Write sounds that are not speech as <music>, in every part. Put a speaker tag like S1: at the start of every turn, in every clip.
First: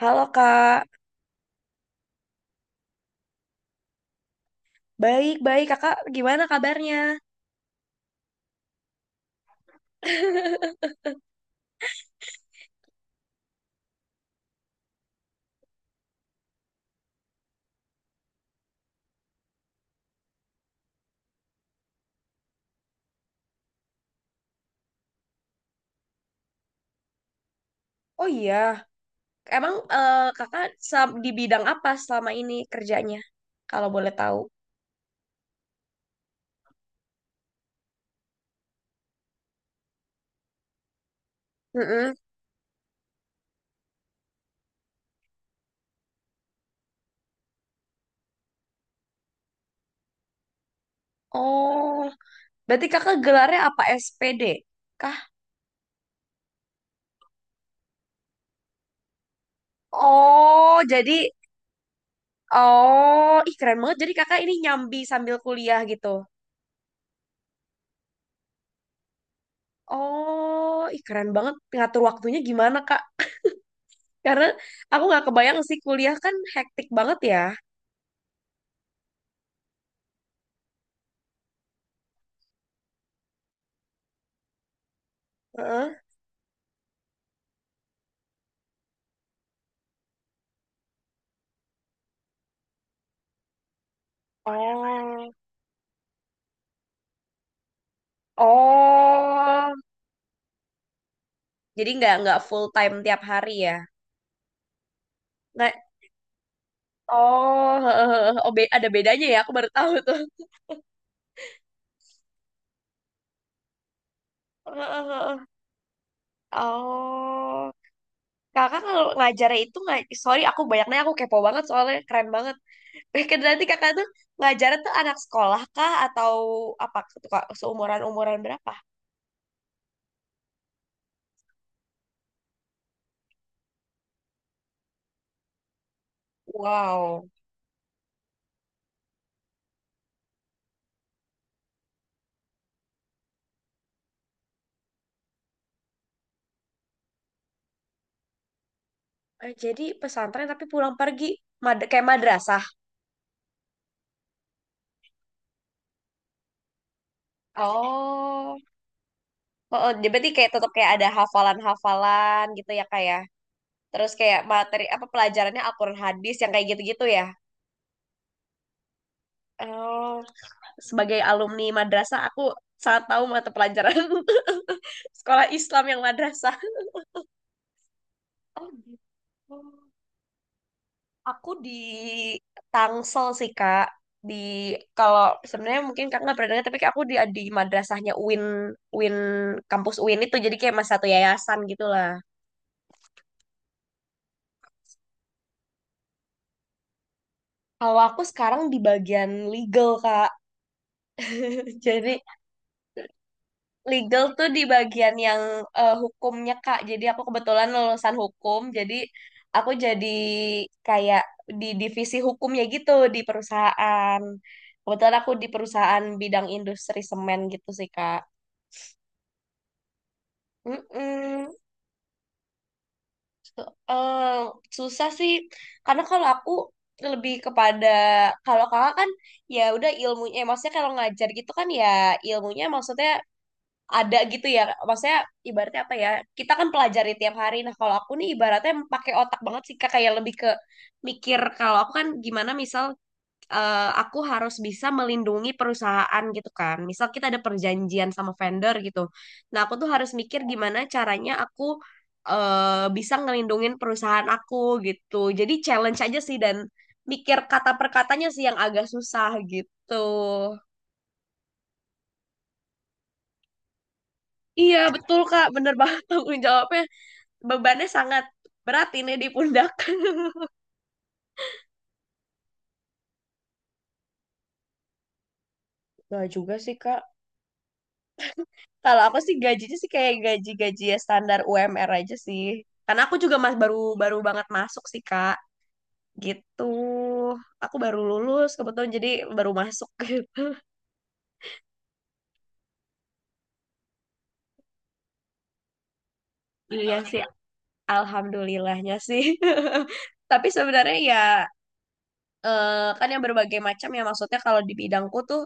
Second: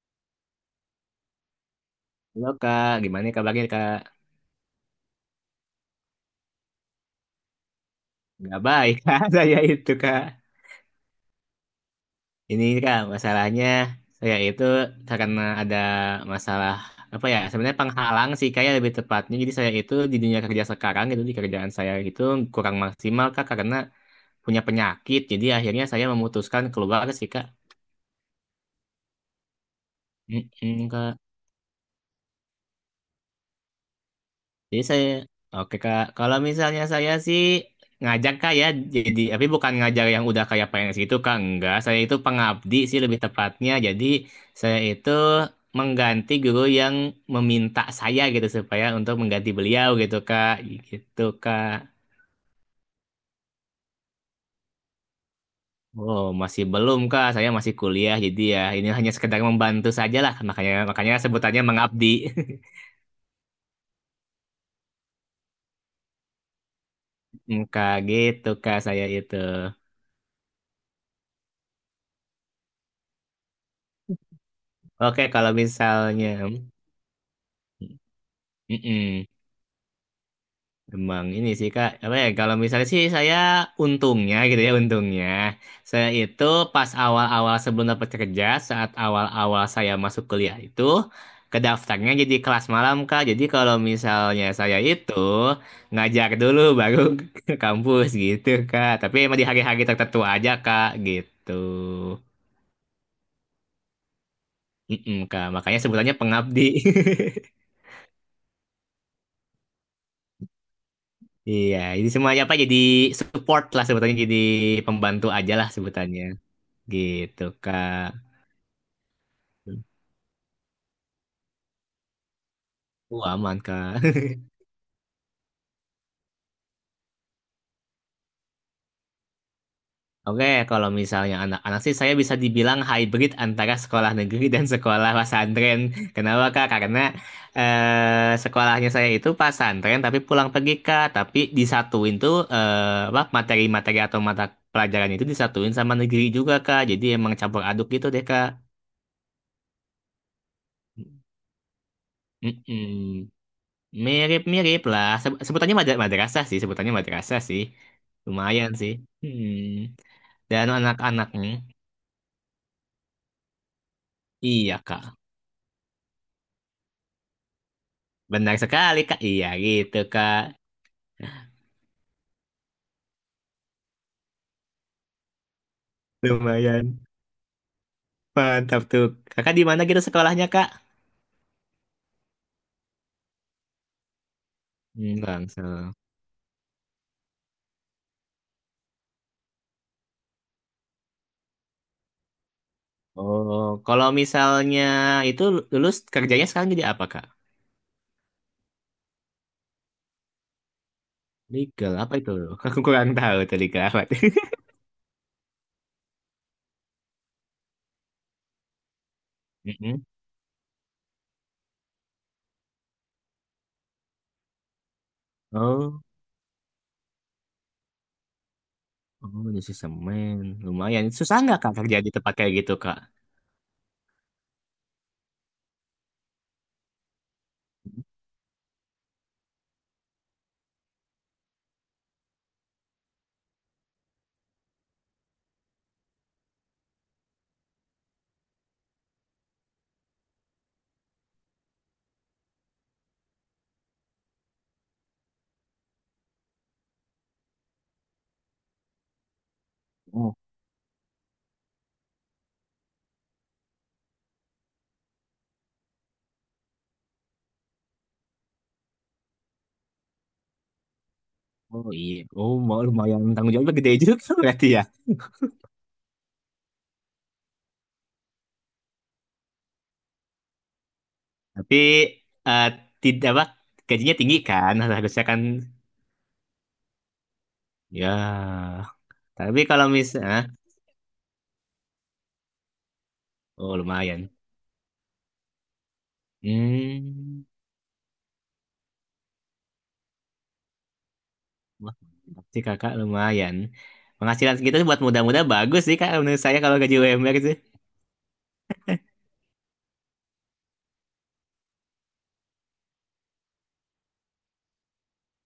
S1: Halo Kak,
S2: Halo kak, gimana nih kabarnya kak?
S1: baik-baik Kakak gimana kabarnya?
S2: Nggak baik <laughs> kak, saya itu kak.
S1: <laughs>
S2: Ini kak, masalahnya saya itu karena ada masalah apa ya? Sebenarnya penghalang sih kayak lebih tepatnya. Jadi saya itu di dunia kerja sekarang itu di kerjaan saya itu kurang maksimal kak karena punya penyakit. Jadi akhirnya saya memutuskan keluar sih kak.
S1: Oh iya, emang Kakak
S2: Mm-mm, kak.
S1: di bidang apa selama ini kerjanya kalau boleh tahu?
S2: Jadi saya, oke Kak, kalau misalnya saya sih ngajak Kak ya, jadi, tapi bukan ngajar yang udah kayak PNS gitu Kak, enggak. Saya
S1: Mm-mm.
S2: itu pengabdi sih lebih tepatnya, jadi saya itu mengganti guru yang meminta saya gitu, supaya untuk mengganti beliau gitu Kak, gitu Kak.
S1: Oh, berarti Kakak gelarnya apa SPD kah?
S2: Oh, masih belum Kak, saya masih kuliah, jadi ya ini hanya sekedar membantu saja lah, makanya,
S1: Oh,
S2: makanya
S1: jadi
S2: sebutannya mengabdi. <laughs>
S1: oh, ih keren banget. Jadi Kakak ini nyambi sambil kuliah gitu.
S2: Mm, Kak, gitu Kak, saya itu.
S1: Oh, ih keren banget ngatur waktunya gimana Kak? Karena aku
S2: Oke,
S1: nggak
S2: kalau
S1: kebayang sih kuliah
S2: misalnya...
S1: kan hektik banget ya.
S2: Mm-mm. Emang ini sih Kak, apa ya kalau misalnya sih saya untungnya gitu ya untungnya
S1: Heeh.
S2: saya itu pas awal-awal sebelum dapat kerja saat awal-awal saya masuk kuliah itu kedaftarnya jadi kelas malam Kak. Jadi kalau misalnya saya itu
S1: Oh.
S2: ngajar dulu baru <laughs> ke kampus gitu Kak. Tapi emang di
S1: Oh,
S2: hari-hari tertentu aja Kak gitu.
S1: jadi nggak full time tiap hari ya.
S2: Mm-mm, Kak,
S1: Nggak,
S2: makanya sebutannya pengabdi. <laughs>
S1: oh, <laughs> oh ada bedanya ya, aku baru tahu tuh.
S2: Iya, jadi semuanya apa jadi support lah sebutannya jadi pembantu
S1: <laughs>
S2: aja lah sebutannya. Gitu,
S1: Oh,
S2: Kak.
S1: kakak kalau ngajarnya itu nggak, sorry aku kepo banget soalnya keren banget. Mungkin
S2: Aman,
S1: nanti kakak
S2: Kak.
S1: tuh
S2: <laughs>
S1: ngajarnya tuh anak sekolah kah atau apa tuh kak seumuran umuran berapa?
S2: Oke, kalau misalnya anak-anak sih saya bisa dibilang hybrid antara sekolah negeri dan sekolah pesantren. <laughs> Kenapa, Kak? Karena
S1: Wow.
S2: sekolahnya saya itu pesantren tapi pulang pergi, Kak. Tapi disatuin tuh apa materi-materi atau mata pelajarannya itu disatuin sama negeri juga, Kak. Jadi emang campur aduk gitu deh, Kak.
S1: Jadi pesantren tapi pulang pergi, kayak madrasah.
S2: Mm-mm. Mirip-mirip lah. Madrasah sih, sebutannya madrasah sih.
S1: Oh.
S2: Lumayan sih. Hmm.
S1: Oh, dia berarti kayak
S2: Dan
S1: tetap kayak ada
S2: anak-anaknya.
S1: hafalan-hafalan gitu ya kak ya. Terus kayak
S2: Iya,
S1: materi apa
S2: Kak.
S1: pelajarannya Al-Qur'an hadis yang kayak gitu-gitu ya.
S2: Benar sekali, Kak. Iya, gitu,
S1: Oh,
S2: Kak.
S1: sebagai alumni madrasah aku sangat tahu mata pelajaran <laughs> sekolah Islam yang madrasah.
S2: Lumayan.
S1: Oh
S2: Mantap
S1: gitu.
S2: tuh. Kakak di mana gitu sekolahnya, Kak?
S1: Aku di Tangsel sih kak. Di
S2: Hmm,
S1: kalau sebenarnya
S2: Langsung.
S1: mungkin kak nggak pernah dengar tapi kayak aku di madrasahnya UIN, UIN, kampus UIN itu jadi kayak mas satu yayasan gitulah.
S2: Oh, kalau misalnya itu lulus kerjanya sekarang jadi apa, Kak?
S1: Kalau aku sekarang di bagian legal kak. <laughs>
S2: Legal, apa
S1: Jadi
S2: itu? <laughs> Aku kurang tahu tuh legal apa. <laughs>
S1: legal tuh di bagian yang hukumnya Kak. Jadi aku kebetulan lulusan hukum, jadi aku
S2: Mm-mm.
S1: jadi kayak di divisi hukumnya gitu di perusahaan. Kebetulan aku di
S2: Oh,
S1: perusahaan bidang industri semen gitu sih Kak.
S2: oh, jadi semen. Lumayan. Susah
S1: Mm-mm.
S2: nggak, Kak, kerja di tempat kayak gitu, Kak?
S1: So- eh, Susah sih, karena kalau aku lebih kepada, kalau kakak kan ya udah ilmunya, maksudnya kalau ngajar gitu kan ya ilmunya maksudnya ada gitu ya, maksudnya ibaratnya apa ya, kita kan pelajari tiap hari. Nah kalau aku nih ibaratnya pakai otak banget sih Kak, kayak lebih ke mikir. Kalau aku kan gimana misal, aku harus bisa melindungi perusahaan gitu kan, misal kita ada perjanjian sama vendor gitu, nah aku tuh harus mikir gimana caranya aku bisa ngelindungin perusahaan aku gitu. Jadi challenge aja sih, dan mikir kata per katanya sih yang agak susah gitu.
S2: Oh iya, oh mau lumayan tanggung jawabnya gede juga <laughs> berarti
S1: Iya
S2: ya.
S1: betul Kak, bener banget tanggung jawabnya, bebannya sangat berat ini di pundak. <laughs>
S2: Tapi eh tidak apa gajinya tinggi kan. Nah, harusnya kan
S1: Gak juga sih, Kak.
S2: ya.
S1: Kalau aku sih
S2: Tapi
S1: gajinya
S2: kalau
S1: sih kayak
S2: misalnya,
S1: gaji-gaji ya standar UMR aja sih. Karena aku juga mas
S2: oh
S1: baru baru
S2: lumayan.
S1: banget masuk sih, Kak. Gitu.
S2: Hmm,
S1: Aku baru lulus kebetulan jadi baru masuk.
S2: wah berarti kakak lumayan. Penghasilan segitu buat muda-muda bagus sih kak menurut saya kalau
S1: Iya
S2: gaji
S1: <laughs> sih,
S2: UMR sih.
S1: alhamdulillahnya sih. <laughs> Tapi sebenarnya ya, kan yang berbagai macam ya, maksudnya kalau di bidangku tuh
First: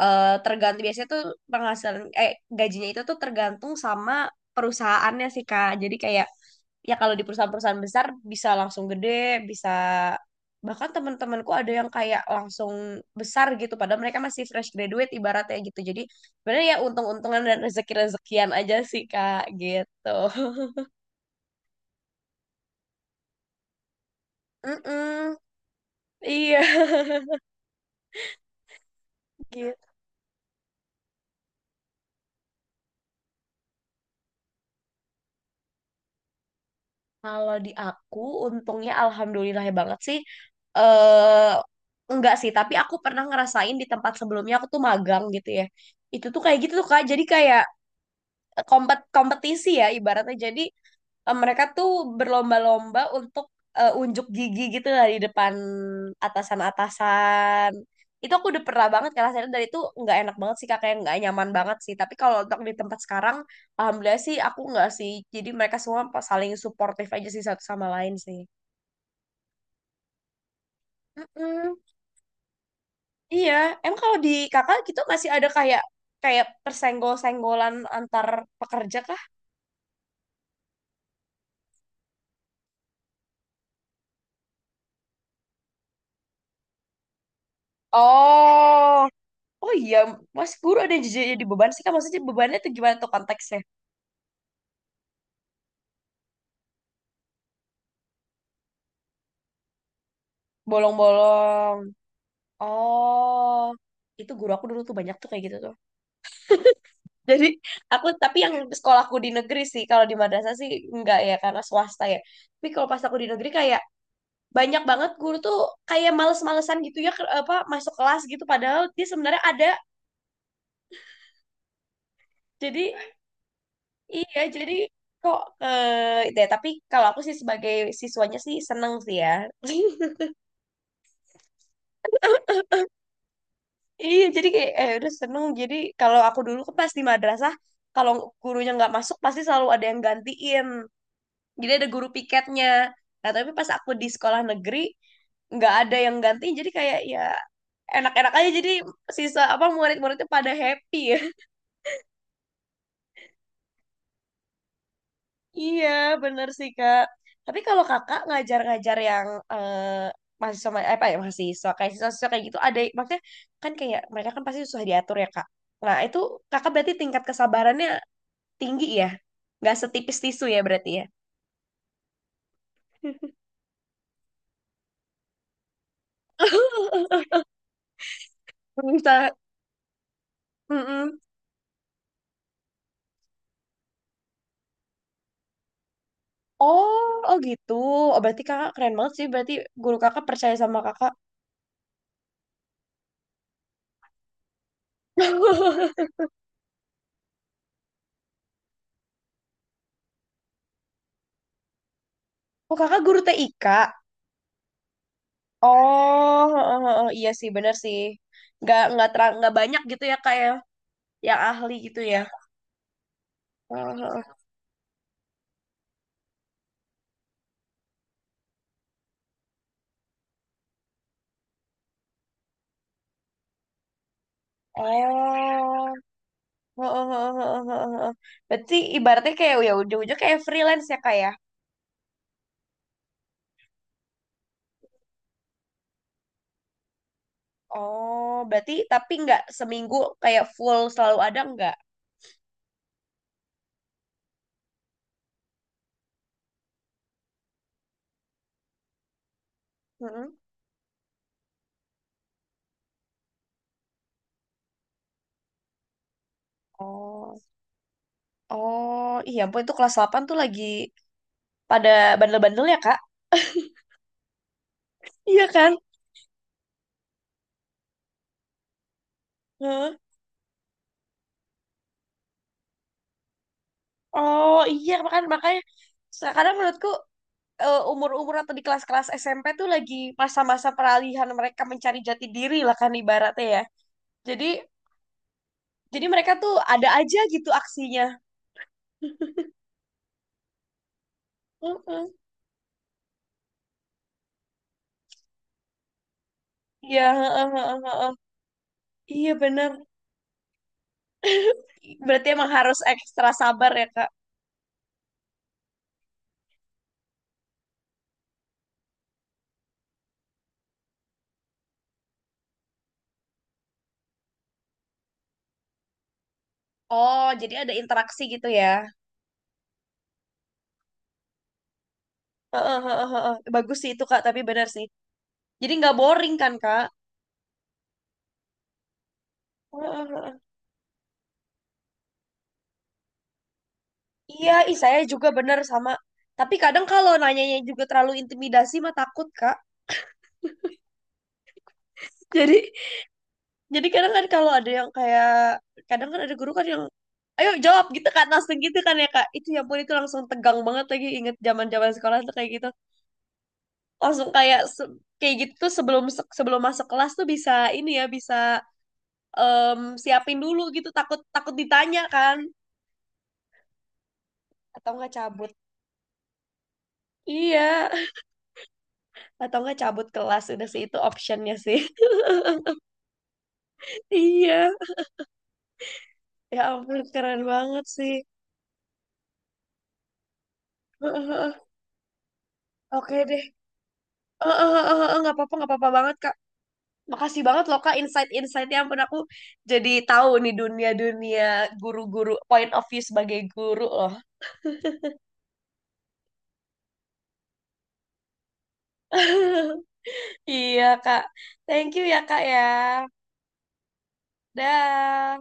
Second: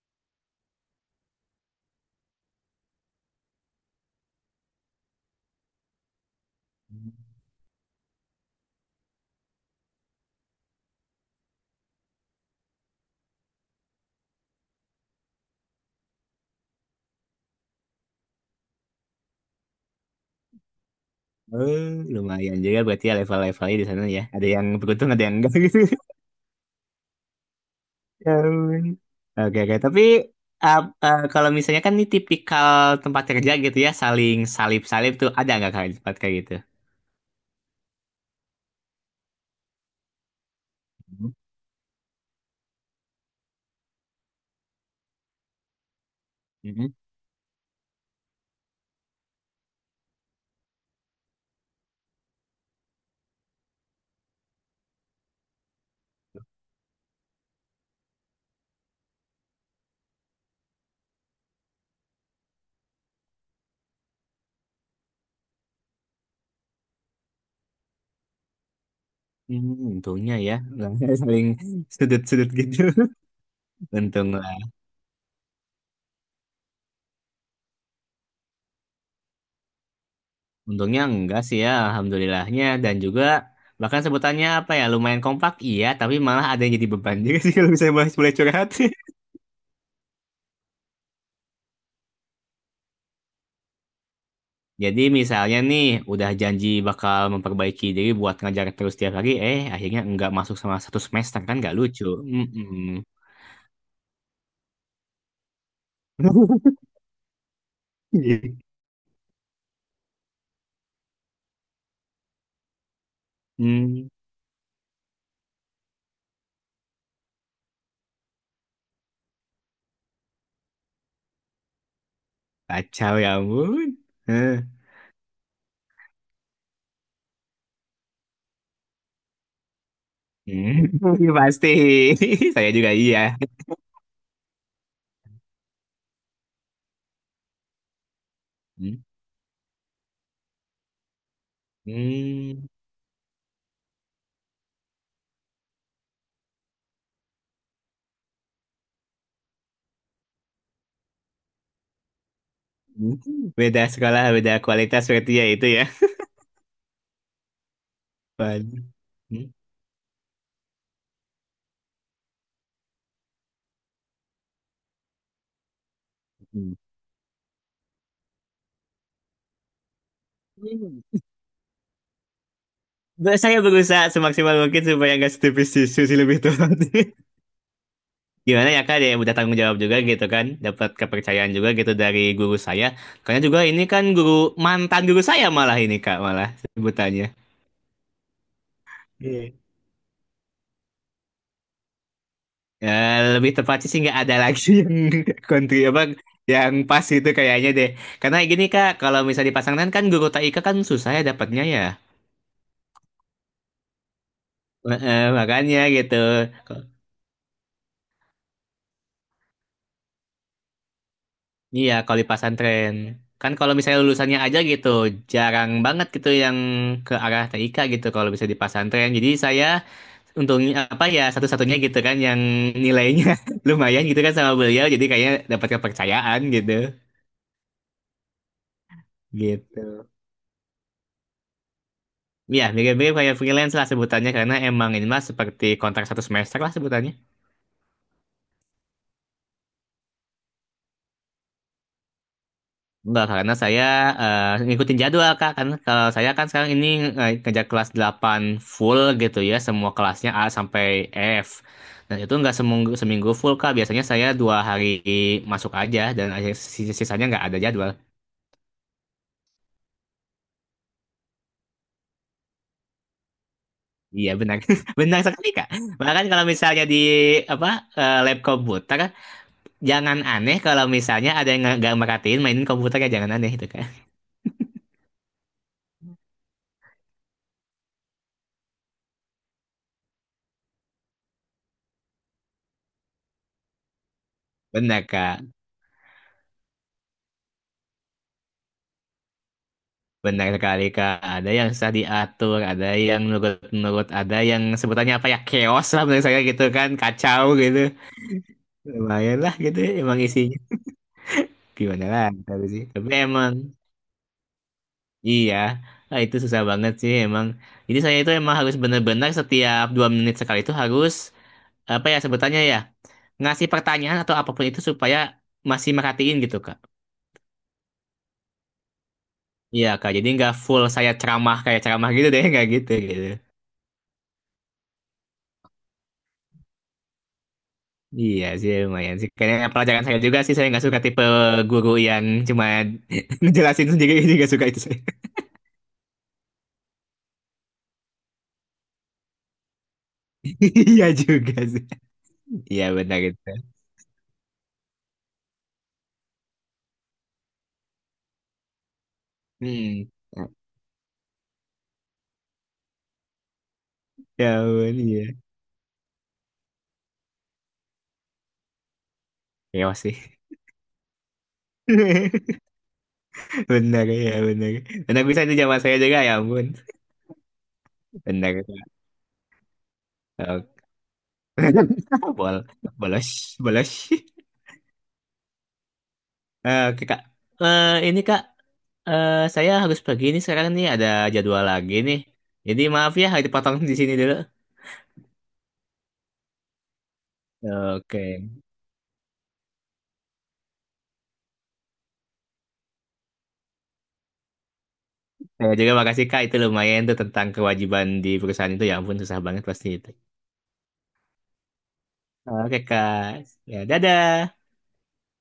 S1: tergantung. Biasanya tuh penghasilan, gajinya itu tuh tergantung sama perusahaannya sih Kak. Jadi kayak ya kalau di perusahaan-perusahaan besar bisa langsung gede, bisa bahkan teman-temanku ada yang kayak langsung besar gitu padahal mereka masih fresh graduate ibaratnya gitu. Jadi sebenarnya ya untung-untungan dan rezeki-rezekian aja sih Kak gitu.
S2: Oh, lumayan juga berarti ya level-levelnya di sana ya. Ada
S1: <laughs>
S2: yang beruntung, ada yang
S1: Mm-mm.
S2: enggak <laughs> gitu.
S1: Iya,
S2: Ya ampun. Oke,
S1: gitu.
S2: oke. Tapi uh, kalau misalnya kan ini tipikal tempat kerja gitu ya, saling salip-salip tuh ada nggak kayak tempat kayak gitu?
S1: Kalau di aku, untungnya alhamdulillah ya banget sih. eh enggak sih, tapi aku pernah ngerasain di tempat sebelumnya aku tuh magang gitu ya. Itu tuh kayak gitu tuh
S2: Mm-mm.
S1: Kak. Jadi kayak kompetisi ya ibaratnya. Jadi mereka tuh berlomba-lomba untuk unjuk gigi gitu lah di depan atasan-atasan. Itu aku udah pernah banget kan rasanya, dari itu nggak enak banget sih kakaknya, nggak nyaman banget sih. Tapi kalau untuk di tempat sekarang, alhamdulillah sih aku nggak sih. Jadi mereka semua saling suportif aja sih satu sama lain sih.
S2: Hmm, untungnya ya, nggak <laughs> saling
S1: Mm-mm.
S2: sudut-sudut gitu.
S1: Iya,
S2: <laughs>
S1: emang kalau di
S2: Untung,
S1: kakak gitu masih ada kayak kayak persenggol-senggolan antar pekerja kah?
S2: untungnya enggak sih ya, alhamdulillahnya. Dan juga bahkan sebutannya apa ya, lumayan kompak iya, tapi malah ada yang jadi beban juga sih <laughs> kalau misalnya boleh boleh curhat. <laughs>
S1: Oh, oh iya, Mas Guru ada yang jadi beban sih kak. Maksudnya bebannya tuh gimana tuh konteksnya?
S2: Jadi misalnya nih udah janji bakal memperbaiki diri buat ngajar terus tiap hari, eh akhirnya nggak masuk sama 1 semester kan nggak
S1: Bolong-bolong.
S2: lucu. Mm-mm.
S1: Oh, itu guru aku dulu tuh banyak tuh kayak gitu tuh. <laughs> Jadi aku tapi yang
S2: <laughs>
S1: sekolahku di negeri sih, kalau di madrasah sih enggak ya karena swasta ya. Tapi kalau pas aku di negeri kayak
S2: Hmm,
S1: banyak banget guru tuh kayak males-malesan gitu ya apa masuk kelas gitu padahal dia sebenarnya ada. Jadi
S2: kacau ya ampun.
S1: iya,
S2: Heh.
S1: jadi kok eh deh tapi kalau aku sih sebagai siswanya sih seneng sih ya. <laughs>
S2: Hmm, <laughs> pasti. <laughs> Saya juga iya.
S1: Iya, jadi kayak udah seneng. Jadi kalau aku dulu kan pas di madrasah, kalau gurunya nggak
S2: Hmm.
S1: masuk pasti selalu ada yang gantiin. Jadi ada guru
S2: Hmm.
S1: piketnya. Nah, tapi pas aku di sekolah negeri nggak ada yang gantiin. Jadi kayak ya enak-enak aja. Jadi sisa apa murid-muridnya pada happy ya. <laughs>
S2: Beda sekolah, beda kualitas berarti ya itu ya.
S1: Iya, bener sih Kak. Tapi kalau Kakak
S2: Waduh.
S1: ngajar-ngajar yang
S2: Hmm.
S1: eh, mahasiswa, apa ya, mahasiswa kayak siswa-siswa kayak gitu, ada maksudnya, kan kayak mereka kan pasti susah diatur ya Kak. Nah, itu Kakak
S2: Hmm.
S1: berarti tingkat kesabarannya tinggi ya? Nggak setipis tisu ya berarti ya?
S2: Saya berusaha semaksimal mungkin supaya nggak setipis tisu sih lebih tepat. <laughs>
S1: <laughs>
S2: Gimana ya Kak, ada yang
S1: Bisa.
S2: udah tanggung jawab juga gitu kan, dapat
S1: Mm-mm.
S2: kepercayaan juga gitu dari guru saya. Karena juga ini kan mantan guru saya malah ini Kak, malah
S1: Oh, oh
S2: sebutannya.
S1: gitu. Oh, berarti kakak keren banget sih. Berarti
S2: Iya.
S1: guru kakak percaya sama kakak.
S2: Ya, lebih tepatnya sih nggak ada lagi <laughs> yang kontri apa
S1: <laughs>
S2: yang pas itu kayaknya deh. Karena gini Kak, kalau misalnya dipasangkan kan guru TIK kan susah ya dapatnya ya.
S1: Oh, kakak guru TIK.
S2: Makanya gitu.
S1: Oh, oh, oh, oh, iya sih, bener sih. Nggak, terang, nggak banyak gitu ya kak ya, yang ahli
S2: Iya,
S1: gitu
S2: kalau
S1: ya.
S2: di pesantren. Kan kalau misalnya
S1: Oh,
S2: lulusannya aja gitu, jarang banget gitu yang ke arah TIK gitu kalau bisa di pesantren. Jadi saya untungnya apa ya satu-satunya gitu kan yang nilainya <laughs> lumayan gitu kan sama
S1: oh,
S2: beliau. Jadi kayaknya dapat kepercayaan gitu.
S1: oh, oh, oh, oh, oh, oh, oh. Berarti ibaratnya kayak ya
S2: Gitu.
S1: ujung-ujung kayak freelance ya kak ya.
S2: Iya, mirip-mirip kayak freelance lah sebutannya karena emang ini mah seperti kontrak 1 semester lah sebutannya.
S1: Oh, berarti tapi nggak seminggu kayak full selalu ada nggak?
S2: Enggak, karena saya ngikutin jadwal, Kak. Kan kalau saya kan sekarang ini kerja kelas 8 full gitu ya, semua kelasnya
S1: Mm-mm.
S2: A sampai F. Dan itu nggak seminggu, seminggu full, Kak. Biasanya saya 2 hari masuk aja, dan sisanya
S1: Oh,
S2: nggak ada jadwal.
S1: oh, iya ampun itu kelas 8 tuh lagi pada bandel-bandel ya, Kak?
S2: Iya, benar. <laughs> Benar
S1: Iya
S2: sekali, Kak.
S1: kan?
S2: Bahkan kalau misalnya di apa lab komputer,
S1: Heeh.
S2: jangan aneh kalau misalnya ada yang nggak merhatiin mainin komputernya, jangan aneh itu, Kak.
S1: Oh, iya makan makanya kadang menurutku umur-umur atau di kelas-kelas SMP tuh lagi masa-masa peralihan mereka mencari jati diri lah kan ibaratnya ya. Jadi
S2: Benar, Kak.
S1: jadi mereka tuh ada aja gitu aksinya.
S2: Benar sekali Kak, ada yang susah
S1: Mm-mm.
S2: diatur, ada yang nurut-nurut, ada yang sebutannya apa ya, chaos lah menurut saya gitu kan,
S1: Iya, heeh,
S2: kacau
S1: heeh,
S2: gitu.
S1: heeh.
S2: Lumayan
S1: Iya
S2: lah
S1: benar.
S2: gitu ya emang isinya. Gimana
S1: Berarti
S2: lah
S1: emang
S2: tapi
S1: harus
S2: sih. Tapi
S1: ekstra
S2: emang
S1: sabar ya, Kak.
S2: iya, ah, itu susah banget sih emang. Jadi saya itu emang harus benar-benar setiap 2 menit sekali itu harus apa ya sebutannya ya, ngasih pertanyaan atau apapun itu supaya masih merhatiin gitu Kak.
S1: Oh, jadi ada interaksi gitu ya.
S2: Iya Kak, jadi nggak full saya ceramah kayak ceramah gitu deh, <laughs> nggak
S1: Heeh,
S2: gitu
S1: heeh,
S2: gitu.
S1: heeh. Bagus sih itu, Kak, tapi benar sih. Jadi nggak boring kan, Kak?
S2: Iya sih lumayan sih. Kayaknya pelajaran saya
S1: Heeh.
S2: juga sih saya nggak suka tipe guru yang cuma <laughs> ngejelasin sendiri ini
S1: Iya,
S2: nggak suka
S1: ih
S2: itu saya.
S1: saya juga
S2: <laughs>
S1: bener sama. Tapi kadang kalau nanyanya juga terlalu intimidasi mah takut, Kak.
S2: Iya juga sih.
S1: <laughs> Jadi
S2: Iya benar itu.
S1: jadi kadang kan kalau ada yang kayak, kadang kan ada guru kan yang ayo jawab gitu kan langsung gitu kan ya Kak. Itu ya ampun itu
S2: Hmm.
S1: langsung tegang banget, lagi inget zaman-zaman sekolah tuh kayak gitu. Langsung
S2: Ya
S1: kayak
S2: ampun,
S1: kayak
S2: iya.
S1: gitu tuh sebelum sebelum masuk kelas tuh bisa ini ya, bisa em,
S2: Chaos sih.
S1: siapin dulu gitu, takut takut ditanya kan,
S2: <laughs> Benar ya benar.
S1: atau nggak
S2: Benar bisa
S1: cabut.
S2: itu zaman saya juga ya ampun.
S1: Iya.
S2: Benar. <laughs>
S1: Atau enggak cabut kelas, udah
S2: Oke.
S1: sih itu optionnya sih.
S2: Bol bolos bolos.
S1: <laughs>
S2: <laughs>
S1: Iya, ya ampun
S2: Oke kak.
S1: keren banget sih.
S2: Ini kak. Saya harus pergi nih sekarang nih ada jadwal
S1: <laughs>
S2: lagi nih. Jadi maaf
S1: Oke
S2: ya
S1: deh.
S2: harus dipotong di sini dulu.
S1: Nggak apa-apa, nggak apa-apa banget kak, makasih banget loh kak
S2: Oke.
S1: insight-insightnya. Ya ampun aku jadi tahu nih dunia-dunia guru-guru point of view sebagai guru loh.
S2: Saya juga makasih Kak, itu lumayan tuh tentang kewajiban di perusahaan itu. Ya ampun, susah banget pasti itu.
S1: Iya kak, thank you ya kak ya.
S2: Oke Kak, ya dadah.
S1: Dah.